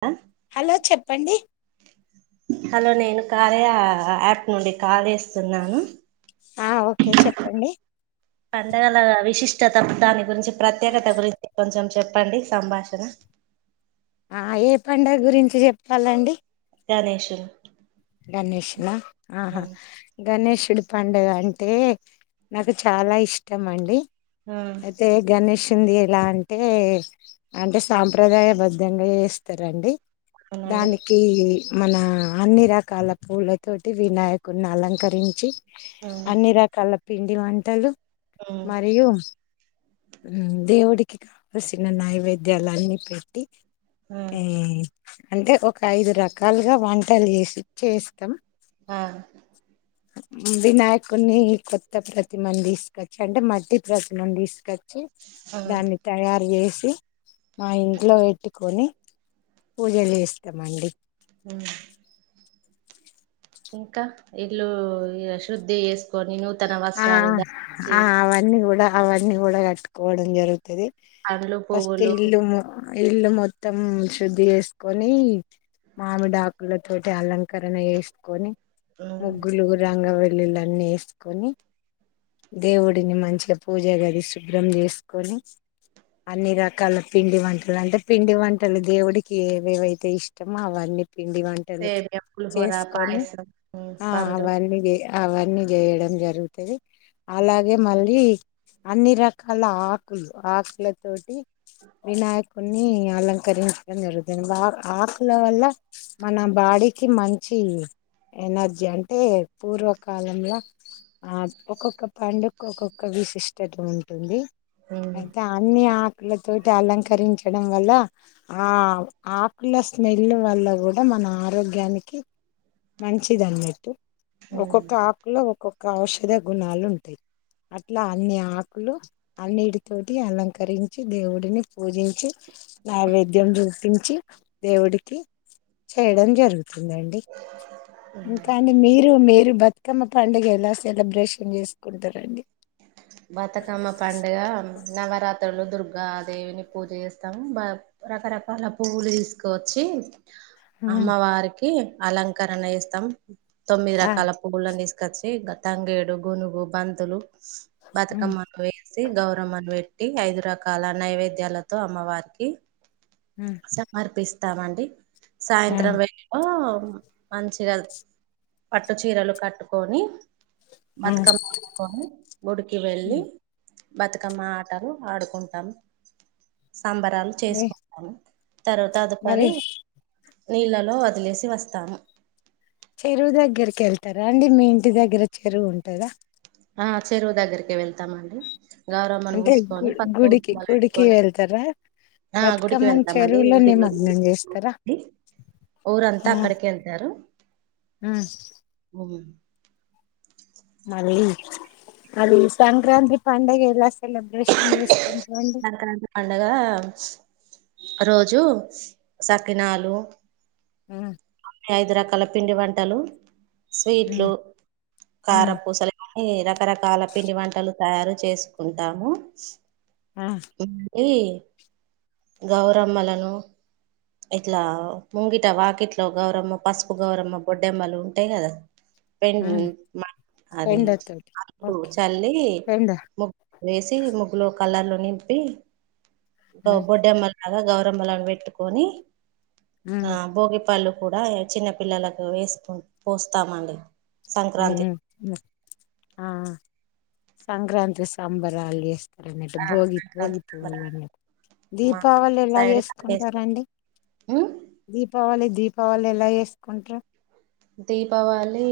ఆ హలో చెప్పండి హలో నేను యాప్ నుండి కాల్ చేస్తున్నాను ఆ ఓకే చెప్పండి పండగలాగా విశిష్ ఇచ్చేతప్పుతదా ని గురించి ప్రత్యేకత గురించి కొంచెం చెప్ పండి సంభాషణ ఆ ఏ పండుగ గురించి చెప్తాలండి గణేషుడు గణేష్నా ఆ ఆహా గణేషుడి పండుగ అంటే నాకు చాలా ఇష్టం అండి ఆ అయితే గణేష్ వచ్చింది ఎలా అంటే అంటే సాంప్రదాయబద్ధంగా చేస్తారండి అవునండి దానికి మన అన్ని రక కళ్ాల పూవలతోటి వినాయకుడిని అలంకరించి ఆ అన్ని రాకాల పిండి వంటలు ఉమ్ మరియు దేవుడికి కావలసిన నైవేద్యాలన్నిీ పెట్టి ఉమ్ ఆ అంటే ఒక ఐదు రకాలుగా వంటలు చేసి చేస్తాం ఆ వినాయకుడిని కొత్త ప్రతిమను తీసుకొచ్చి అంటే మట్టి ప్రతిమను తీసుకొచ్చి ఆ దాన్ని తయారు చేసి మా ఇంట్లో పెట్టుకొని పూజలు చేస్తామండి అ ఇంకా ఇల్లు శుద్ధి చేసుకొని ను ఆ ఆ అవన్నీ కూడా అవన్నీ కూడా కట్టుకోవడం జరుగుతుంది పండ్లు ఫస్ట్ పువ్వులు ఇల్ము ఇల్లు మొత్తం శుద్ధి చేసుకొని మామిడాకుల తోటి అలంకరణ చేసుకొని ఉమ్ ముగ్గులుగు రంగవ [unintelligible] వేసుకొని దేవుడిని మంచిగా పూజ గది శుభ్రం చేసుకొని అన్ని రకాల పిండి వంటలు అంటే పిండి వంటలు దేవుడికి ఏవేవైతే ఇష్టమో అవన్నీ పిండి వంటలు సేమ్య పులిహోర చేసుకొని పాయసం ఉమ్ ఆ పండ్లు అవన్నీ అవన్నీ చేయడం జరుగు అలాగే మళ్ళీ అన్ని రకాల ఆకులు ఆకులతోటి వినాయకుని అలంకరించడం జరుగుతుంది ఆకుల వల్ల మన బాడీకి మంచి ఎనర్జీ అంటే పూర్వకాలంలో ఆ ఒక్కొక్క పండుగకు ఒక్కొక్క విశిష్టత ఉంటుంది ఉమ్ అయితే అన్నిీ ఆకులతోటి అలంకరించడం వల్ల ఆ ఆకుల స్మెల్ వల్ల కూడా మన ఆరోగ్యానికి మంచిది అన్నట్టు ఉమ్ ఒక్కొక్క ఆకులా ఒక్కొక్క ఔషధ గుణాలు ఉంటాయి అట్లా అన్ని ఆకులు అన్నిటితోటి అలంకరించి దేవుడిని పూజించి నైవేద్యం చూపించి దేవుడికి చేయడం జరుగు తుంది అండి ఇంకా అండి మీరు మీరు బతుకమ్మ పండగ ఎలా సెలబ్రేషన్ చేసుకుంటారండి బతుకమ్మ పండుగ నవరాత్రి దుర్గా దేవిని పూజ చేస్తాం రకరకాల పువ్వులు తీసుకువచ్చి ఆ అమ్మవారి అలంకరణ చేస్థాం తొమ్మిది ఆ రకాల పవ్వులను తీసు తీసుకొచ్చి తంగేడు గునుగు బంతులు బతుకమ్మను గౌరమ్మను పెట్టి ఐదు రకాల నైవేద్యాలతో అమ్మవారికి సమర్పిస్తా స్తామండి సాయంత్రం [unintelligible] మంచిగా పట్టు చీరలు కట్టుకొని ఆ బతుకమ్మ పట్కొని గుడికి వెళ్ళి బతుకమ్మ ఆటలు ఆడుకుంటాం సాంబరాలు చేసుకుంటాం తరువాత మరి అదుపరి నీళ్ళలో వదిలేసి వస్తాము చెరువు దగ్గరికి వెళ్తారా అండి మీ ఇంటి దగ్గర చెరువు ఉంటందా ఆ చెరువు దగ్గరికి వెళ్తామండి గౌరమ్మని అంటే గు పూసుకొని పసుపు గుడికి కుంకుమ గుడికి పెట్టుకొని వెళ్తారా ఆ గుడికి బతుకమ్మని వెళ్తామండి చెరువులో ఇంటిలో నిమగ్నం చేస్తారా ఊరంతా అక్కడికి వెళ్తారు మళ్ళీ అది సంక్రాంతి పండగ ఎలా సెలబ్రేషన్ చేసుకుంటారు అండి సంక్రాంతి పండగ రోజు సకినాలు మ్మ్ ఐదు రకాల పిండి వంటలు స్వీట్లు కారపూసలు ఇవన్ని రకాలు రకరకాల పిండి వంటలు తయారు చేసుకుంటాము ఆ [unintelligible] గౌరమ్మలను ఇట్లా ముంగిట వాకిట్లో గౌరమ్మ పసుపు గౌరమ్మ బొడ్డెమ్మలు ఉంటాయి కదా పెడ అది ఎండతోటి అలుకు ఓకే చల్లి ఎండ ముగ్గు వేసి ముగ్గులో కలర్ లు నింపి బొడ్డే మల్ [unintelligible] గౌరమ్మల పెట్టు కొని ఆ భోగి పళ్ళు కూడా చిన్న పిల్లలకు వేసు పోస్తామండి సంక్రాంతి ఉహుమ్ ఉ ఆ సంక్రాంతి సంబరా అల్ చేస్త ట్టు భోగి భోగి పూవులు న్న మా దీపావళి ఎలా సైడ్ కట్టేస్తాం చేసుకుంటారండి ఉమ్ దీపావళి దీపావళి ఎలా వేసుకుంటా ర్రు దీపావళి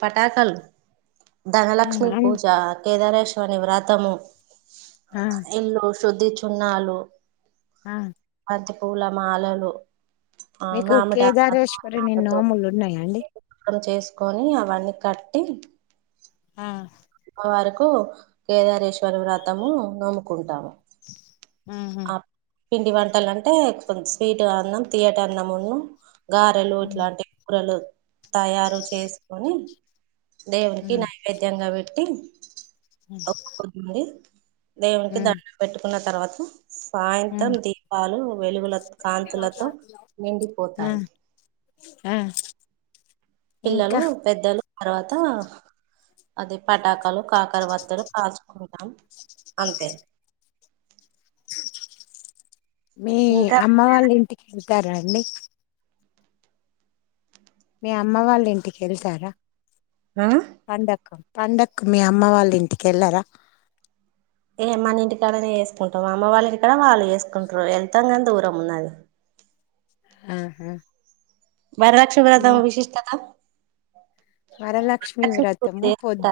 పటాకల ధనలక్ష్మి పూజ కేదారేశ ని వ్రతము ఆ ఎల్లోస్ సద్ది చున్నా అలు ఆ బంతి పూల మాలలు ఆ మీకు మామిడి ఆకు కేదారేశ్వరిని తోరణాలతో నోములు ఉన్నాయండి కొని అవన్నీ కట్టి ఆ వరకు కేదారేశ్వరి వ్రతము నోముకుంటాము ఉహుమ్ ఆ పిండి వంటలు అంటే కొంచ స్వీట్ అన్నం తియ్యటి అన్నమును గారెలు ఇట్లాంటి కూరలు తయారు చేసుకొని దేవుకి నైవేద్యంగా పె పెట్టి మొక్కుకొని మరి ఆ దేవునికి దండం పెట్టు ఉన్న తర్వాత సాయంత్రం దీపాలు వెలుగుల కాంతులతో ఆ నిండిపోతాయి ఆ పిల్లలు ఇంకా పెద్దలు తర్వాత అది పటాకాలు కాకర వత్తలు కాచుకుంటాం అంతే మీ ఇంకా అమ్మ వాళ్ళ ఇంటికె తరండి మీ అమ్మ వాళ్ళ ఇంటికి వెళ్తారా ఆ పండకు మీ అమ్మ వాళ్ళు ఇంటికి వెళ్లరాా ఏ మన ఇంటికాడనే వేసుకుంటాం అమ్మ వాళ్ళ ఇంటికాడ వాళ్ళు వేసుకుంటారు. వెళ్తాం కానీ దూరం ఉన్నది. హ్మ్ హు వరలక్మి వ్రతం విశిష్టత వరలక్ష్మి వ్రతము పొద్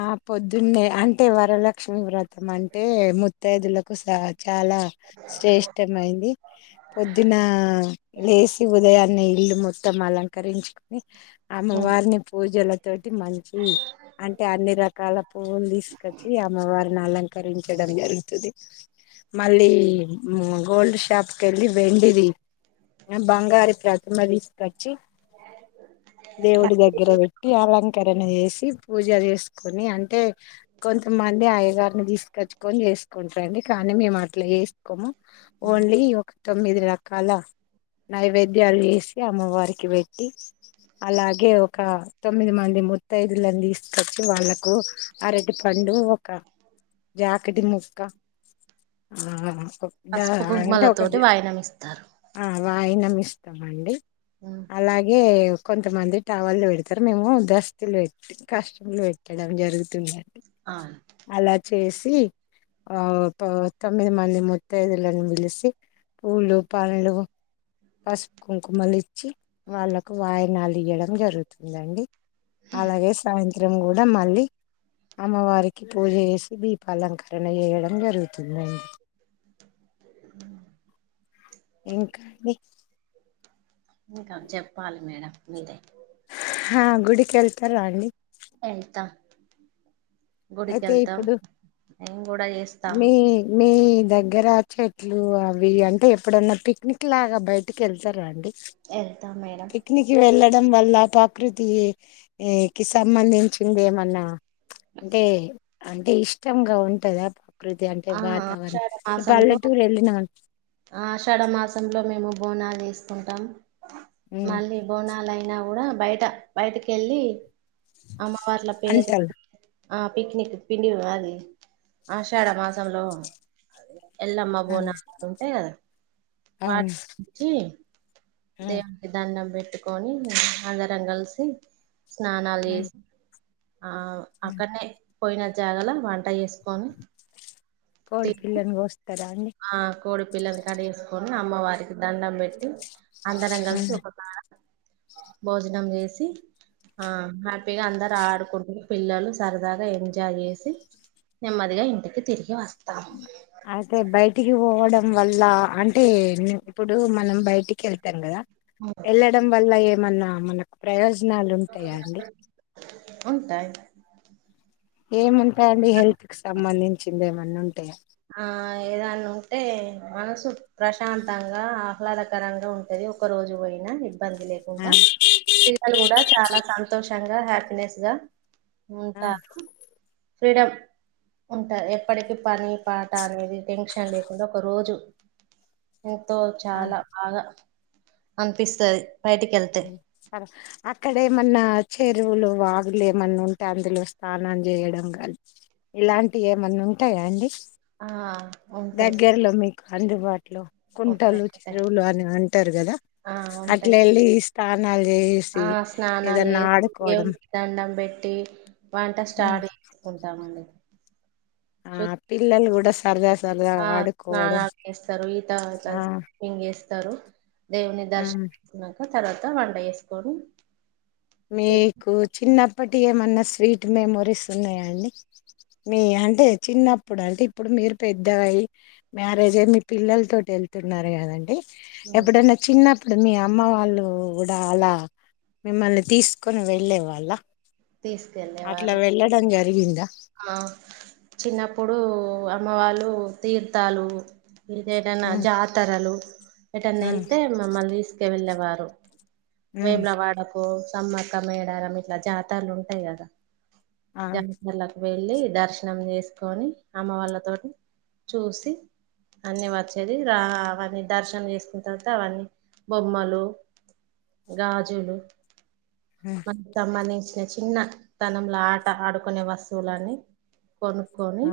ఆ పొద్దున్నే అంటే వరలక్ష్మి వ్రతం అంటే ముత్తైదులకు సా చాలా శ్రేష్టంమయింది. పొద్దున లేసి ఉదయాన్నే ఇల్లు మొత్తం అలంకరించుకుని అమ్మ చేసుకుంటారా వారిని పూజలత్ టీ మంచి అంటే అన్ని రకాల పువ్వులు తీసుకొచ్చి అమ్మవారిని అలంకరించడం జరుగుతుంది. మళ్ళీ మ్మ్ గోల్డ్ షాప్కి వెళ్ళి వెండిది బంగార్కి ప్రతిమ తీసుకొచ్చి దేవుడి దగ్గర పెట్టి అలంకరి న చేసి పూజ చేసుకొని అంటే కొంతమంది అయ్యగారిని తీసుకొచ్చుకొని చేసుకుంటారండి కానీ మేము అట్లా చేసుకోము ఓన్లీ వ తొమ్మిది రకాల నైవేద్యాలు చేసి అమ్మవారికి పెట్టి అలాగే ఒక తొమ్మిది మంది ముత్తైఐదులంది వాళ్లకు అరటి పండు ఒక జాకటి ముక్క పసుపు ఆంటే ఒక కుంకుమలతోటి వాయినం ఇస్తారు ఆ వాయిన ఇస్తామ అండి అలాగే కొంతమంది టవర్లు పెడతారు మేము దస్తులు పెట్టి కస్టూమ్లు పెట్టడం జరుగుతుంది ఆ అలా చేసి ఆ తొమ్మిది మంది ముత్తైదులను పిలిచి పూలు పండ్లు పసుపు కుంకుమలు ఇచ్చి వాళ్ళలకు వాయనాలు ఇయడం జరుగుతుందండి అలాగే సాయంత ఇవరం కూడ మళ్లీ అమ్మవారికి పూజ చేసి దీపాలంకరణ చేయడం జరుగుతుందండి ఉమ్ ఇంకని ఇంకా జెప్పాలి మేడం మిదై అహ్ గుడికెళ్తారా అండి వెళ్తా గుడికి అయితే వెళ్తా ఇప్పుడు నేను కూడా చేస్తా మీ మీ దగ్గరా చెట్లు అవి అంటె ఎప్పుడన్నా పిక్నిక్ లాగా బయటకి వెళ్తారా అండి యెల్త మేడం దాని వల్ల ప్రకృతి కి సంబంధించింది ఏమన్న అంటె అంటే ఇష్టంగా ఉంటద పా ఆ ఆ షాఢ మాసంలో, వెళ్ళిన ఆషాఢ మాసంలో మేము బోనాల్ చేస్ కుంటాం. మళ్ళీ బోనలైనా కుడా బయట బైటికెల్లీ అమ్మవార్ల పేరు. అంటలు ఆ పిక్నిక్ పిండి అది ఆషాఢ మాస్ హలో ఎల్లమ్మ బోనాల్ ఉంటయ్ గద, వాటి అవును గుచి దేవునికి దన్ను పె అనుకొని అందరం గల్సి స్నానాల్ చేస్ ఆవ్ అక్కన్నే పోయిన జాగల వంట చేసుకొని కోడి తిని పిల్లని కోస్ కధ అండి. ఆ కోడి పిల్లని కడేసుకొని అమ్మవారికి దండం బెట్టి అందరం గల్సి ఒక కాడ భోజనం చేసి ఆ హ్యాపీగా అందరు ఆడుకుంటు పిల్లలు సరదాగా ఏంజాయ్ ఎసి నెమ్మదిగా ఇంటికి తిరిగి వస్ తం టికి పోవడం వళ్ళ, అంటే నిప్పుడు మనం బైటికి యెల్తం గద ఎల్లడం వల్ల ఏ. మన్నా మనకు ప్రయోజ్ నాలు ఉంటాయా అండి. ఉంటాయి ఏమున్ టయ్ అండి హెల్త్క్ సంబంధించిందే మ అన్నుంటాయ. ఆ ఏదనా ఉంటే మనసు ప్రశాంతంగా, ఆహ్లాదకరంగా ఉంటది ఒక రోజు పోయినా ఇబ్బంది లేకుండా పిల్లలు కూడా చాలా సంతోష్ ంగా హ్యాప్ నెస్ గా ఉంటా ఫ్రీడమ్, ఉంటార్ ఎప్పటికి పని పాట అనేది టెన్షన్ లేకుండా ఒక రోజు ఎంతో చాలా బాగా అనిపిస్తది బయటికి వెళ్తే అ సరే ఆక్కడ మన్న చెరువులు, వాగులు ఏమన్నా ఉంటాయి. అందులో స్నానం చేయడం కాని ఇలాంటివి ఏమన్నా ఉంటాయా అండి. ఆ ఉంటాయి దగ్గ్యర్లొమ్మి అందుబాటు ఇట్ కుంటలు, ఉంటాయి ఉంటాయి చెరువులు అని అంటారు కదా ఆ అట్ల ఉంటాయి వెళ్ళి స్నానాలు చేసి ఆ స్నానాలు ఏదన్నా చేసి ఆడుకోవడం. దేవునికి దండం పెట్టి వంట ఉ స్టార్ట్ చేసుకుంటామండి ఆ పిల్లలు కూడా సరద ఆ స్నానాలు చేస్తారు, ఆ ఈతకొడతారు, ఎం చేస్తారు దేవుని ఉమ్. దర్శనం చేస్తున్నాక తర్వాత వండ చెసుకొని మీకు చిన్నప్పటి ఇ ఏమన్నా స్వీట్ మెమోరీస్ ఉన్నాయాండి. మీ అంటే చిన్నప్పుడు అంటే ఇప్పుడు మీరు పెద్ద అయి మ్యారేజే మీ పిల్లల తోటి వెళ్తున్నారు కదండి. ఉమ్, ఎప్పుడన్న చిన్న ఇప్పుడు మీ అమ్మ వాళ్ళు కూడా అలా మిమ్మల్ని తీసుకొని వెళ్ళే వాళ్ళ అట్లా తీసుకెళ్ళేవారు వెళ్ళడం జరిగిందా ఆ చిన్నప్పుడు అమ్మ వాళ్ళు తీర్థాలు ఇదేదైనా జాతరలు ఏటన్నా వెళ్తే మమ్మల్ని తీసుక వెళ్ళాము. వారు వేమ్లా వాడకు సమ్మక్క మేడార ఇట్లా జాత మాలు ఉంటాయి కదా. తనిసలా వెళ్ళి దర్శనం చేసుకొని అమ్మ వాళ్ళతోటి చూసి అన్న వచ్చేది రా, అవన్నీ దర్శనం చేసుకున్న తర్వాత అవన్నీ బొమ్మలు, గాజులు మత్తమ్ మనేష చిన్న చిన్నతనంలో ఆట ఆడుకునే వస్తువులని కొనుక్కొని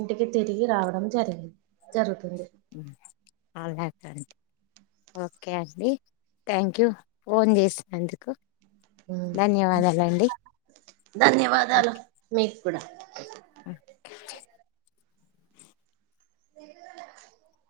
ఇంటికి తిరిగి రావడం జరిగింది జరుగుతుంది. అలా అంటరండి ఓకే అండి థ్యాంక్ యూ ఫోన్ చేసినందుకు. ధన్యవాదాలండి ధన్యవాదాలు మీ కూడా కూడా ఆ వె [unintelligible]